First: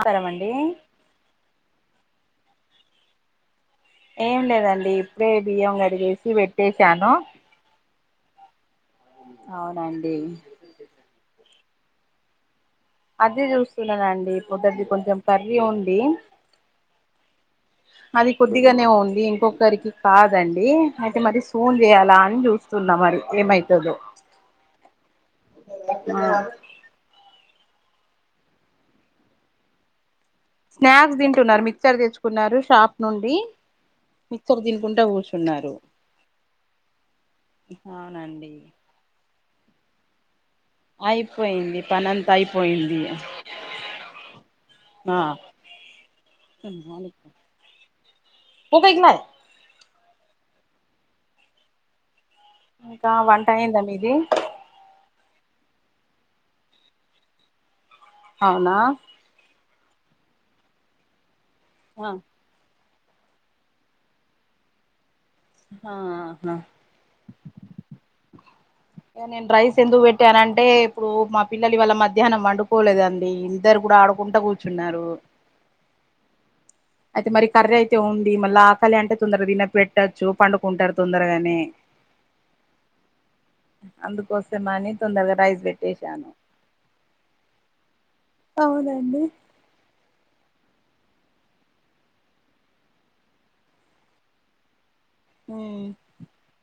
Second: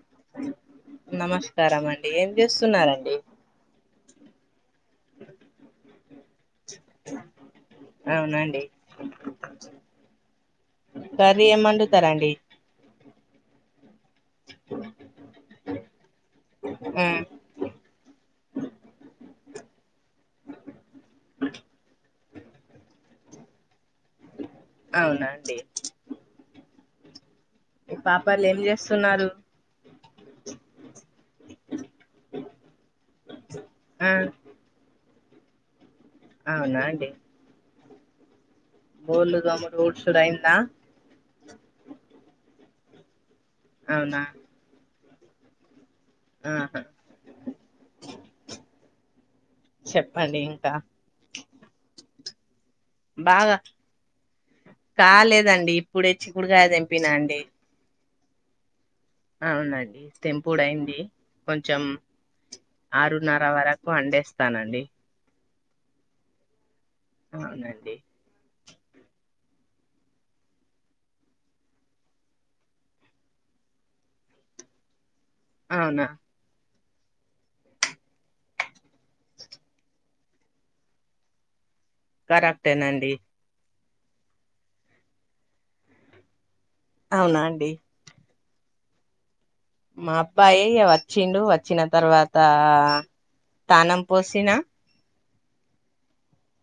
ఆహారంమండి నమస్కారం అండి ఏం చేస్తున్నారండి. ఏం లేదండి ఇప్పుడే బియ్యం కడిగేసి పెట్టేసాను అవునండి అవునండి కర్రీ ఏం వండుతారండి అదే చూస్తున్నానండి పొద్దటిద కొంచెం కర్రీ ఉంది ఆ అది కొద్దిగానే ఉంది ఇంకొకరికి కాదండి అయితే మరి సూన్ చేయాలా అని చూసి చూస్తున్నా మరి కె మైతాదో అవునాండి ఆ మీ పాపలు ఏం చేస్తున్నారు స్నాక్స్ తింటున్నారు మిక్చర్ తెచ్చుకున్నారు షాప్ నుండి ఆ ఇ తినుకుంట కూర్చున్నారు అవునా అండి అవునండి బోల్లు త అరి ఊడ్స రాయింద [unintelligible] అయిపోయింది పనంత అయిపోయింది అవునా ఆ ఆహా [unintelligible] చెప్పండి ఇంకా ఇంకా వంట బాగా అయిందా మీది కాలేదండి ఇప్పుడే చికుడుగాయ తెంపినా అండి అవునా అవునండి తెంపుడు అయింది కొంచెం ఆహా ఆరున్నర వరకు అండేస్తానండి ఆ అవునండి ఇక నేను రైస్ ఎందుకు పెట్టాను అంటే ఇప్పుడు మా పిల్లలు ఇవ్వాళ్ళ మధ్యాహ్నం పండుకోలేదండి ఇద్దరు కూడా ఆడుకుంట కూర్చు కూర్చున్నారు అవునా అయితే మరి కర్రీ అయితే ఉంది మళ్ళ ఆకలి అంటే తొందరగా తిన పెట్టొచ్చు పండుకుంటారు తొందరగానే కరక్టేనండి అందుకోసమని తొందరగా రైస్ పెట్టేసా అవునా అండి అవునండి మా అబ్బాయి వచ్చిండు వచ్చిన తర్వాత తానం పోసిను హమ్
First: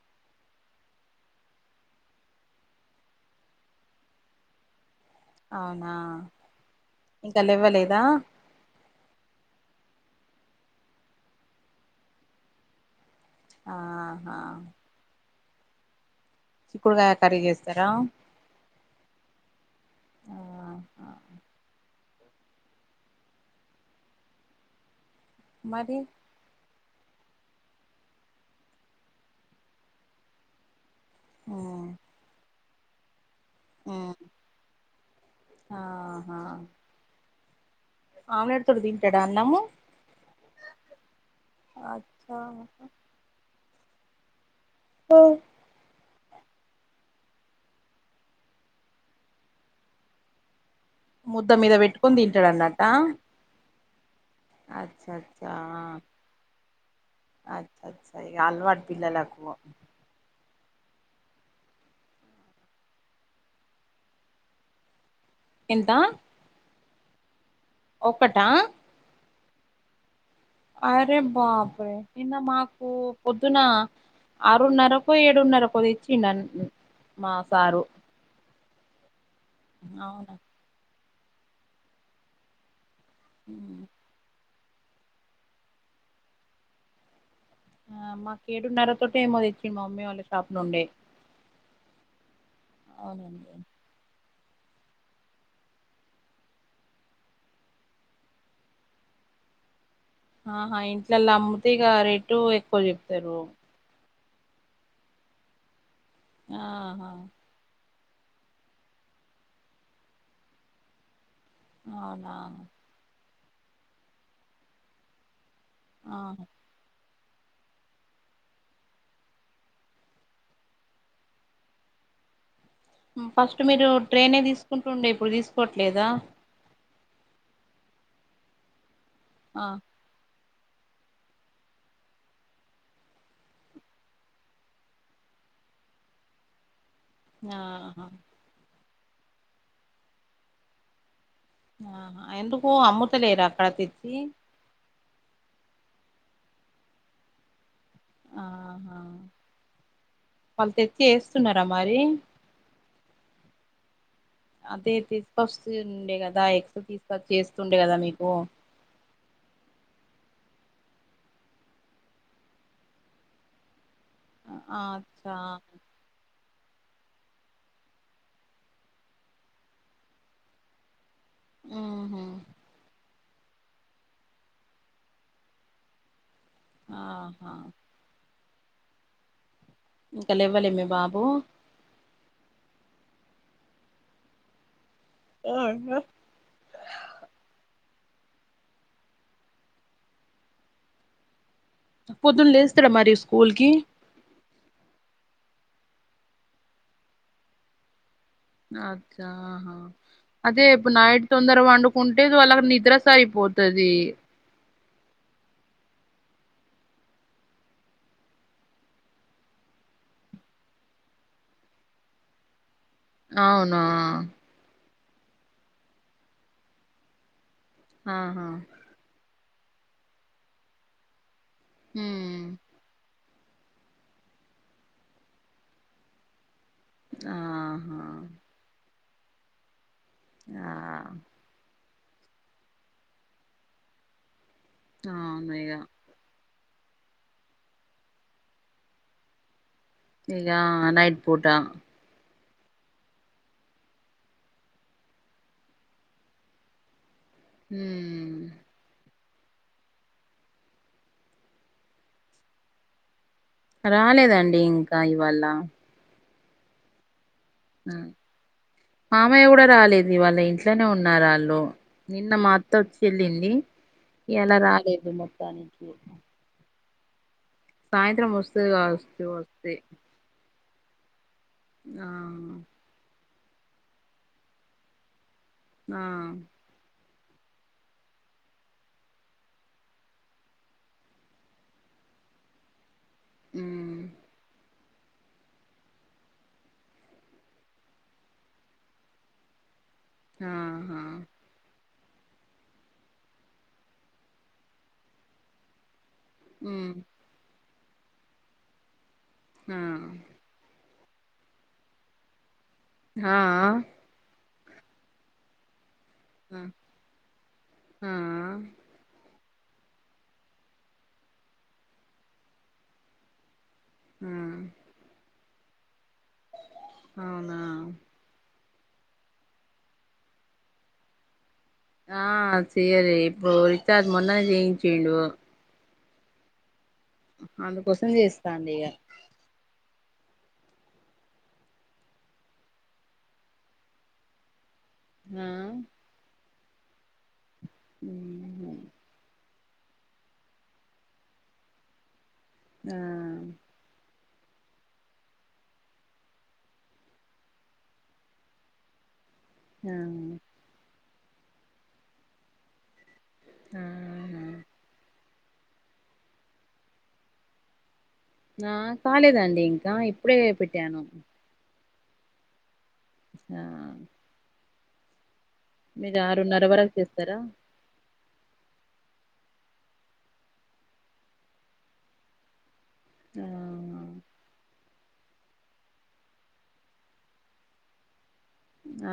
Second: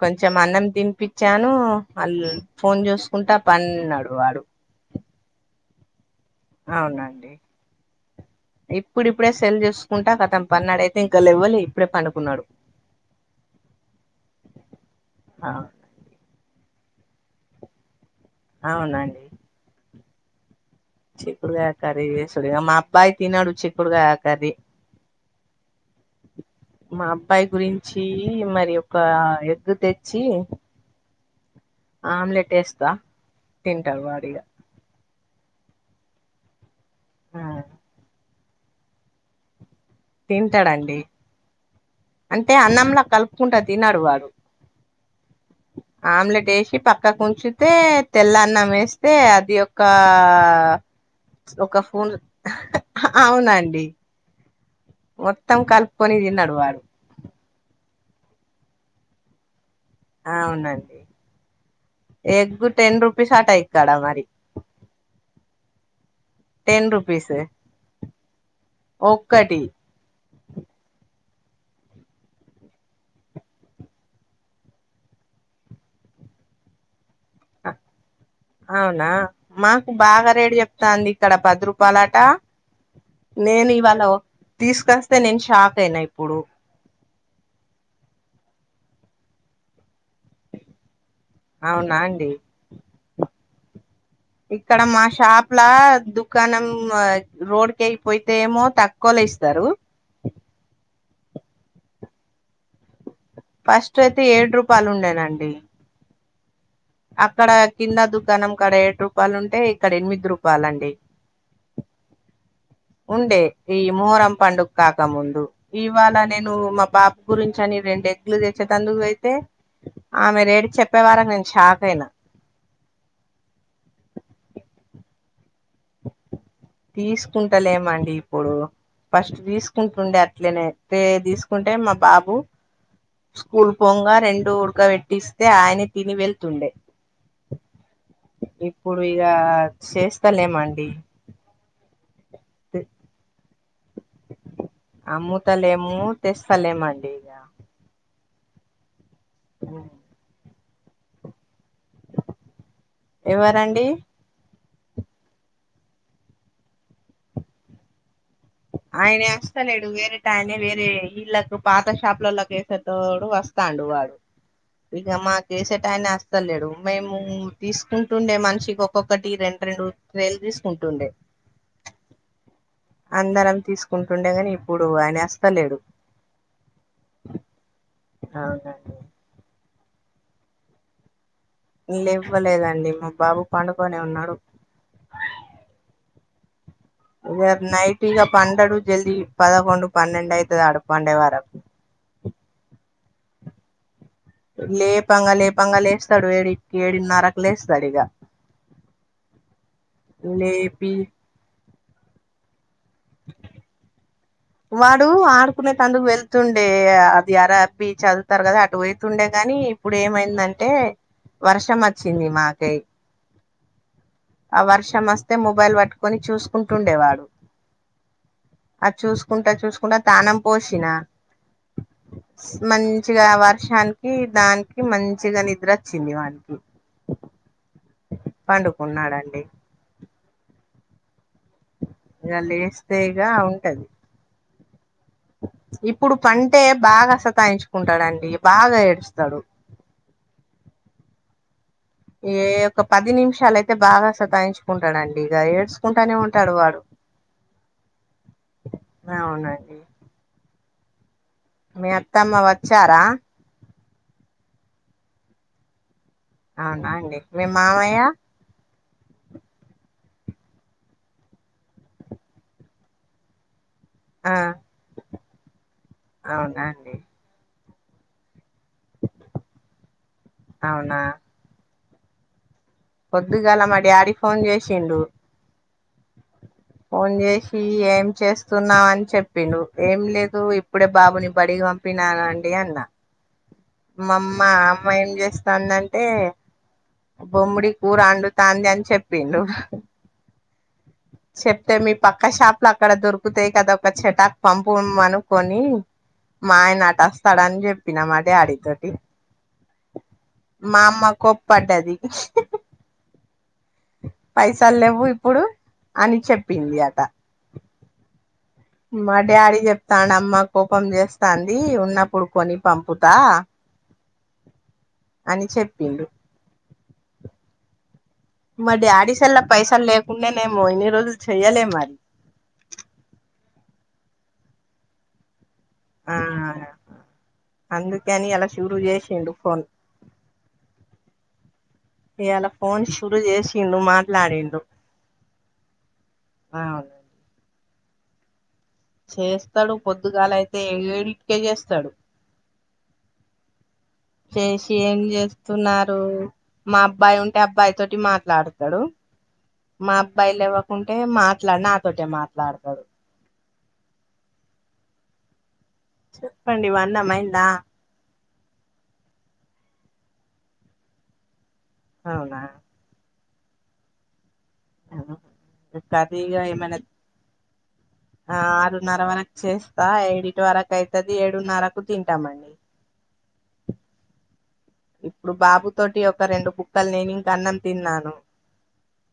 కొంచెం అన్నం తినిపిచ్చాను వాళ ఫోన్ చూసుకుంటా పండిన్నాడు వాడు అవునా అవునండి ఇంకా లేవ్వలేదా ఇప్పుడిప్పుడే సెల్ చేసుకుంటా కతం పన్నాడయితే ఇంకా లేవ్వలే ఇప్పుడే పండుకున్నా ఆహా ఆ చిక్కుడుకాయ కర్రీ చేస్తారా అవునండి ఆ చిక్కుడుగాయకర్రీ చేసుడు మా అబ్బాయి తినడు చిక్కుడుగాయ కర్రీ మరి మా అబ్బాయి గురించీ మరి యొక ఎగ్గు తెచ్చి హ్మ్ ఆమ్లెట్ ఎస్తా తింటడు ఉమ్ వాడిగా ఆహా ఆ ఆమ్లెట్ తొడి తింటాడా అన్నము తింటడండి అంటే అచ్చా అన్నంల కలుపుకుంటా తినడు వాడు ఆమ్లెట్ ఎసి పక్క కుంచుతే తెల్ల అన్నం వేస్తే అది యొక్కా ముద్ద మీద ఒక ఫోన్ పెట్టుకొని తింటాడు అన్నట్ట అవునండి అచ్చ అచ్చ వొత్తం కలుపుకొని తినడు వాడు అచ్చ అచ్ అల్వాట్ పిల్లలకు అ అవునండి ఎగ్ టెన్ రూపీస్ అటైత అడ మరి ఎంతా టెన్ రూపీసే ఒక్కటా ఒక్కటి అరే బాప్ రే నిన్న మాకు పొద్దున ఆరున్నరకొ ఏడున్నరకో తెచ్చిండ్ అన్ అవునా మాకు బాగా అవునా రేట్ చెప్ తంది ఇక్కడ పద్రుపాలాట లేని వాల్లో తీస్కోస్తే నేను షాక్ అయినా ఇప్పుడు ఆ మాక్ ఏడున్నర తోటె ఏమో తెచ్చింది మా మమ్మీ వాళ్ళ షాప్ నుండే అవునా అండి అవునండి ఇక్కడ మా షాప్ లా దుకాణం రోడ్ కే పోతే ఏమో తక్కువలో ఇస్తారు ఆహా ఇంట్లలో అమ్ముతే ఇక రేటు ఎక్కువ చెప్తారు ఫస్ట్ అయితే ఏడు రూపాయల్ ఉండెనండి ఆహా అక్కడ కింద దుకాణం కాడ ఏడు రూపాయలు ఉంటే ఇక్కడ ఎనిమిది రూపాలండి అవునా ఉండే ఈ మొహరం పండుగ కాక ముందు ఇవాళ ఆహా నేను మా బా గురించి అని రెండు ఎగ్లు తెచ్చేదిందుకు అయితే ఆమె రేట్ చెప్పేవారకి నేను షాక్ అయినా ఫస్ట్ మీరు ట్రైనే తీసుకుంటుండే ఇప్పుడు తీసుకోవట్లేదా తీసుకుంటలేమండి ఇప్పుడు ఫస్ట్ ఆ తీసుకుంటుండే అట్లనే తే తీసుకుంటే మా బాబు స్కూల్ పోంగా రెండు ఉడక పెట్టిస్తే ఆయనే తిని వెళ్తుండే ఆహా ఇప్పుడు ఇగ చేస్తలేేమండి ఆహా ఎందుకు అమ్ముతలేరా అక్కడ తెచ్చి అమ్ముతలేము తెస్తలేమండి ర్యా ఆహా ఆ వాళ్ళు తెచ్చి ఏస్తున్నారా మరి ఎవరండీ అదే తీసుకొస్తుండే కదా ఎగ్స్ తీసుకొచ్చి ఏస్తుండే కదా మీకు ఆయన ఏస్తలేడు వేరేటయన వేరే ఇల్లకు పాత షాపులోలకి ఏసేటోడు వస్ తాండు వాడు ఇంగ అచ్చా మాకు ఏసే టయనేస్తలేడు మేము తీసుకుంటుండే మనిషికి ఒక్కొక్కటి రెండు రెండు ట్రేలు తీసుకుంటుండే ఆహా అందరం తీసుకుంటుండే గాని ఇప్పుడు ఆయనేస్తలేడు ఆహా అవునా ఇంకలేవ్వలే మీ బాబు లేవ్వలేదండి మా బాబు పండుకొనే ఉన్నాడు. ఆ ఆ వాడు నైట్ ఇగ పండడు జల్ది పదకొండు, పనిండూ అయితది ఆడు పండే వరకు పొద్దున్న లేస్తాడా మరి స్కూల్ కి లేపంగా లేపంగా లేస్తాడు ఏడుకి ఏడున్నరకు లేస్తాడు ఇగ అచ్చా ఆహా అదే లేపి ఇప్పుడు నాయ్ తొందర పండుకుంటే వాళ్ళకి నిద్ర సరిపోతది. వాడు ఆడుకునేతండుకు వెళ్తుండే అది ఆర్ ఆర్ బి చదువుతారు కదా అటు పోయితుండే గాని ఇప్పుడేమైందంటే వర్షం వచ్చింది మాకై అవునూ ఆ వర్షం వస్తే మొబైల్ పట్టుకొని చూసుకుంటుండేవాడు. ఆహా అది చూసుకుంటా చూసుకుంటా తానం పోషినా ఊ మంచిగా వర్షానికి దానికి మంచిగా నిద్ర వచ్చింది వానికి ఆ పండుకున్నాడండి ఆ ఇగ లేస్తే ఇగ ఉంటది. ఆమేగా ఇప్పుడు పంటే బాగా సతాయించుకుంటాడండి బాగా ఏడుస్తాడు. ఇగా నైట్ పూట ఏ ఒక పది నిమిషాలు అయితే బాగా సదాయించుకుంటాడండి ఇగ ఏడ్చుకుంటూనే ఉంటాడు వాడు ఊ అవునండి మీ అత్తమ్మ వచ్చారా రాలేదండి ఇంకా ఇవాళ్ళ అవునా అండి మీ మావయ్య హ్మ్. మామయ్య కూడా రాలేదివాళ్ళ ఇంట్లోనే ఉన్నారాళ్ళు నిన్న మా అత్త వచ్చి ఏల్లింది ఆ ఇయాల రాలేదు మొత్తానికి అవునా అండి సాయంత్రం వస్తుదిగావచ్చు వస్తే అవునా ఆ పొద్దుగాల మా డాడీ ఫోన్ చేసిండు ఆ ఫోన్ చేసి ఏం చేస్తున్నా అని చెప్పిండు ఏం లేదు ఇప్పుడే బాబుని బడిగి తినాలండి అన్నా ఆ మా అమ్మ అమ్మ ఏం చేస్తందంటే బొమ్ముడి కూర అండుతాంది అని చెప్పిండు ఆహా చెప్తే మీ పక్క షాప్ లో అక్కడ దొరుకుతాయి కదా ఒక చెటాక్ పంపుమనుకొని మా ఆయన హ్మ్ అటు వస్తామని చెప్పినం అదే అడిగితాది ఆ మా అమ్మ కోప్పడ్డది ఆఆ పైసలు లేవు ఇప్పుడు అని చెప్పింది ఆ అట ఆ మా డాడీ చెప్తాను అమ్మ కోపం చేస్తాంది ఉన్నప్పుడు కొని పంపుతా ఆ అని చెప్పిండు అవునా మా డాడీసల్ల పైసలు లేకుండేనేేము ఇన్ని రోజులు చెయ్యలే మరి ఆ చేయలే ఇప్పుడు రీచార్జ్ మొన్ననే చేయించిండు ఆ అందుకోసం అందుకని అలా చేస్తాండు షురూ ఇగ చేసిండు ఫోన్ ఇవాలా ఫోన్ షురూ చేసిండు మాట్లాడిండు ఆ ఆ ఉ చేస్తాడు పొద్దుగాలయితే ఏడింటికే చేస్తాడు ఆ చేసి ఏం చేస్తున్నారు మా అబ్బాయి ఉంటే అబ్బాయి తోటి మాట్లాడతాడు ఆ మా అబ్బాయి లెవ్వకుంటే మాట్లాడు నాతోటే మాట్లాడతారు ఆ చూసుకండి వాన్నమ్మయిందా నా కాలేదండి ఇంకా ఇప్పుడే పెట్టాను అవునా ఆ మీరు ఆరున్నర కథగాయమన వరకు చేస్తారా ఆ ఆరున్నర వరకు చేస్తా ఏడిటి వరకు అయితుది ఏడున్నరకు తింటామండి ఆ ఇప్పుడు బాబు తోటి ఒక రెండు బుక్కలు నేను ఇంకా అన్నం తిన్నాను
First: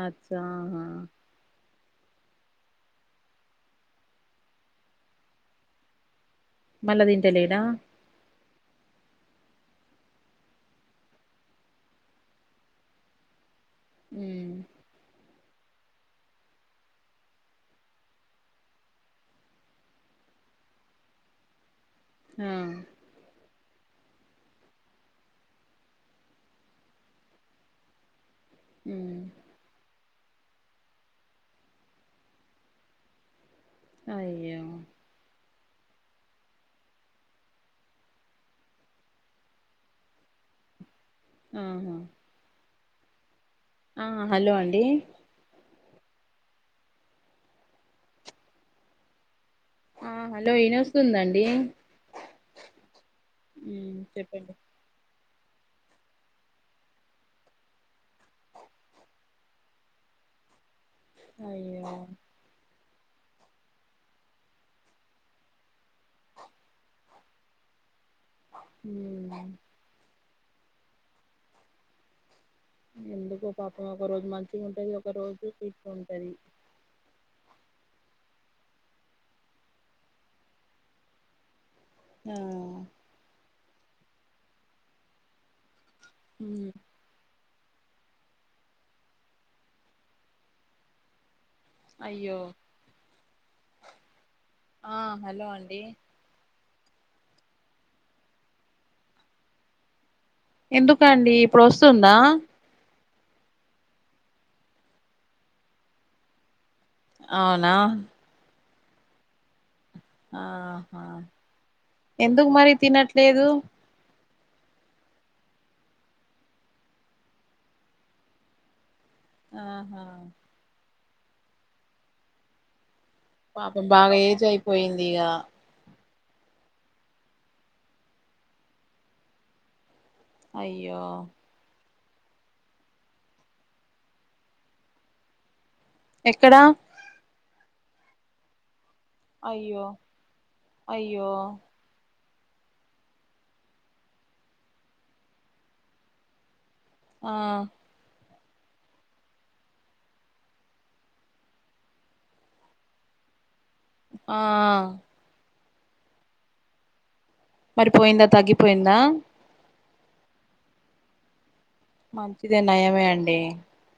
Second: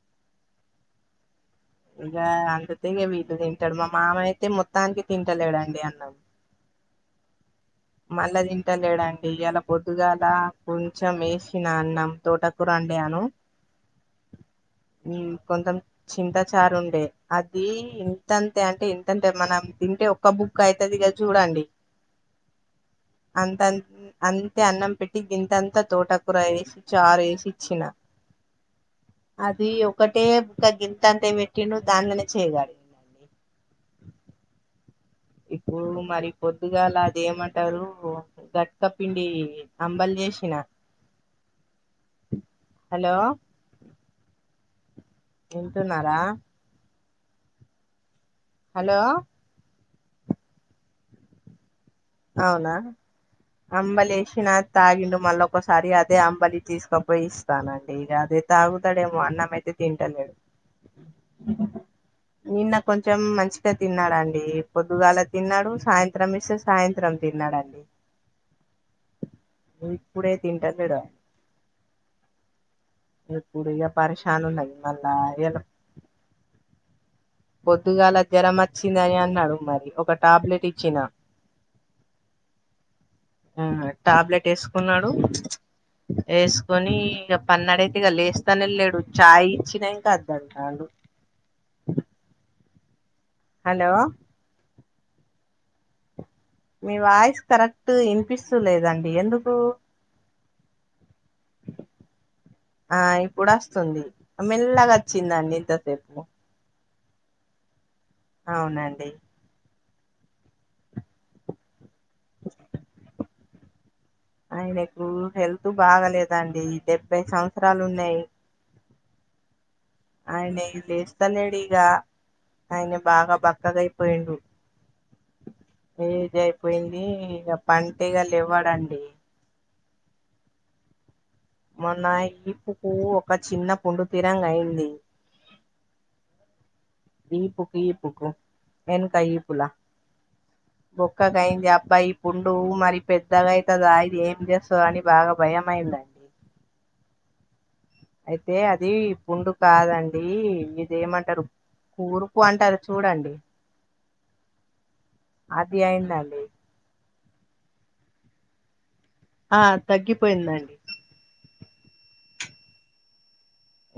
అచ్చా ఆ గా అంత తీగ వీళ్ళు తింటాడు మా మామ అయితే మొత్తానికి తింటలేడండి అన్నం మళ్ళా తింటలేడ మళ్ళా తింటలేడండి ఇలా పొద్దుగాల కొంచెం వేసిన అన్నం తోట కూరండాను ఉ ఉ కొంతం చింత చారు ఉండే అది ఇంతంతే అంటే ఇంతంటే మనం తింటే ఒక్క బుక్ అయితది గదా చూడండి ఆ అంతన్ అంతే అన్నం పెట్టి గింతంతా తోట కూర వేసి చారు వేసి ఇచ్చిన ఉ అది ఒకటే ఇకా గింత అంతే పెట్టిండు దానిలోనే చేయాలి అయ్యో ఇప్పుడు మరి పొద్దుగలా అది ఏమంటారు గక్క పిండి అంబలు చేసిన ఆహా హలో ఆ హలో అండి వింటున్నారా హలో ఆ హలో వినోస్తుందండి అవునా ఉమ్ అంబల్ ఏసినా చెప్పండి తాగిండు మళ్ళ ఒకసారి అదే అంబలి తీసుకపోయి ఇస్తానండి ఇక అదే తాగుతాడేమో అన్నం ఎట్ తింటన్నాడు అయ్యో నిన్న కొంచెం మంచిగా తిన్నాడండి పొద్దుగలా తిన్నాడు సాయంత్రం ఇసె సాయంత్రం తిన్నాడండి ఉ ఇప్పుడే తింటాడు చూడు ఎందుకో ఇప్పుడు ఇక పాపం ఒక రోజు పరిశాన్ మంచిగా ఉన్నది ఉంటది మళ్ళా ఒక రోజు ఇయాల ఫీట్ ఉంటది పొద్దుగల జ్వరం వచ్చిందని అన్నాడు మరి ఒక టాబ్లెట్ ఇచ్చిన ఆ ఆ టాబ్లెట్ వేసుకున్నాడు ఉమ్ వేసుకొని ఇగ పన్నడైతేగా లేస్తానే వెళ్ళాడు చాయ్ ఇచ్చినా ఇంకా వద్దంటాడు అయ్యో హలో ఆ హలో అండి మీ వాయిస్ కరెక్ట్ ఇనిపిస్తలేదండి ఎందుకు ఎందుకండి ఇప్పుడు వస్తుందా ఆ ఇప్పుడొస్తుంది మెల్లగా వచ్చిందండి ఇంతసేపు అవునా అవునండి ఆహా ఎందుకు మరి తినట్లేదు ఆయనకు హెల్త్ బాగలేదండి డెబ్బై సంవత్సరాలు ఉన్నాయి ఆహా యినే లేస్తాలేడు ఇగా ఆయన బాగా పాపం బాగా బక్కగయిపోయిండు ఏజ్ అయిపోయింది ఇగా. ఏజ్ అయిపోయింది ఇగ పంటే ఇగ లెవ్వడండి అయ్యో మొన్న ఈప్పుకు ఒక చిన్న పుండుతిరంగాయింది. ఎక్కడా ఈపుకు ఈప్కు ఎనకా ఈపులా అయ్యో బుక్క అయ్యో కైందాప్ బ్బా ఈ పుండూ మరి పెద్దగాయితదా ఇది ఏం చేస్తదా అని బాగా భయ అయింద ఆ అయితే అది పుండు కాదండి ఇదేమంటరు కురుపు అంటరు చూడండి ఆ అది అయిన్దండి మరిపోయిందా తగ్గిపోయిందా ఆ తగ్గిపోయిందండి మంచిదే నయమే అండి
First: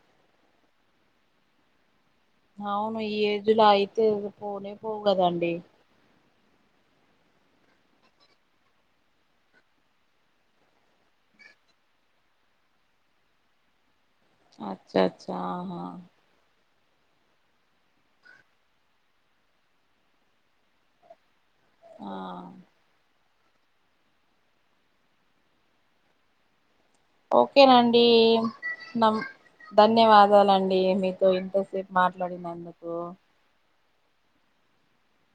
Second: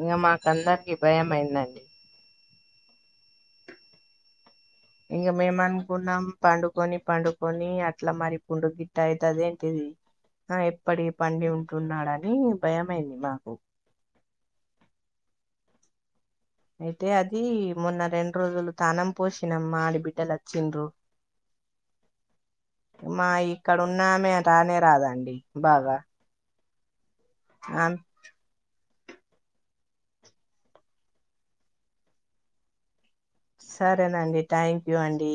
ఇగ మాకందరికి భయం అయిందండి అవును ఈ ఏజ్లో అయితే పోనే పోవ్ ఇగ మేమన్ పన్నం పండుకొని పండుకొని అట్లా మరి పుండు గిట్ట అవుతుదేంటిది ఆ ఎప్పటి పండి ఉంటున్నాడని భయమైంది మాకు అచ్చ అచ్చ ఆహా అయితే అది మొన్న రెండు రోజులు తానం పోసినమ్మాఆడి బిడ్డలు వచ్చిండ్రు ఆ మా ఇక్కడ ఉన్నామే రానే రాదండి బాగా ఆమె ఓకేనాండి నమ్ ధన్యవాదాలండి మీతో ఇంతసేపు మాట్లాడినందుకు సరేనండి థ్యాంక్యూ అండి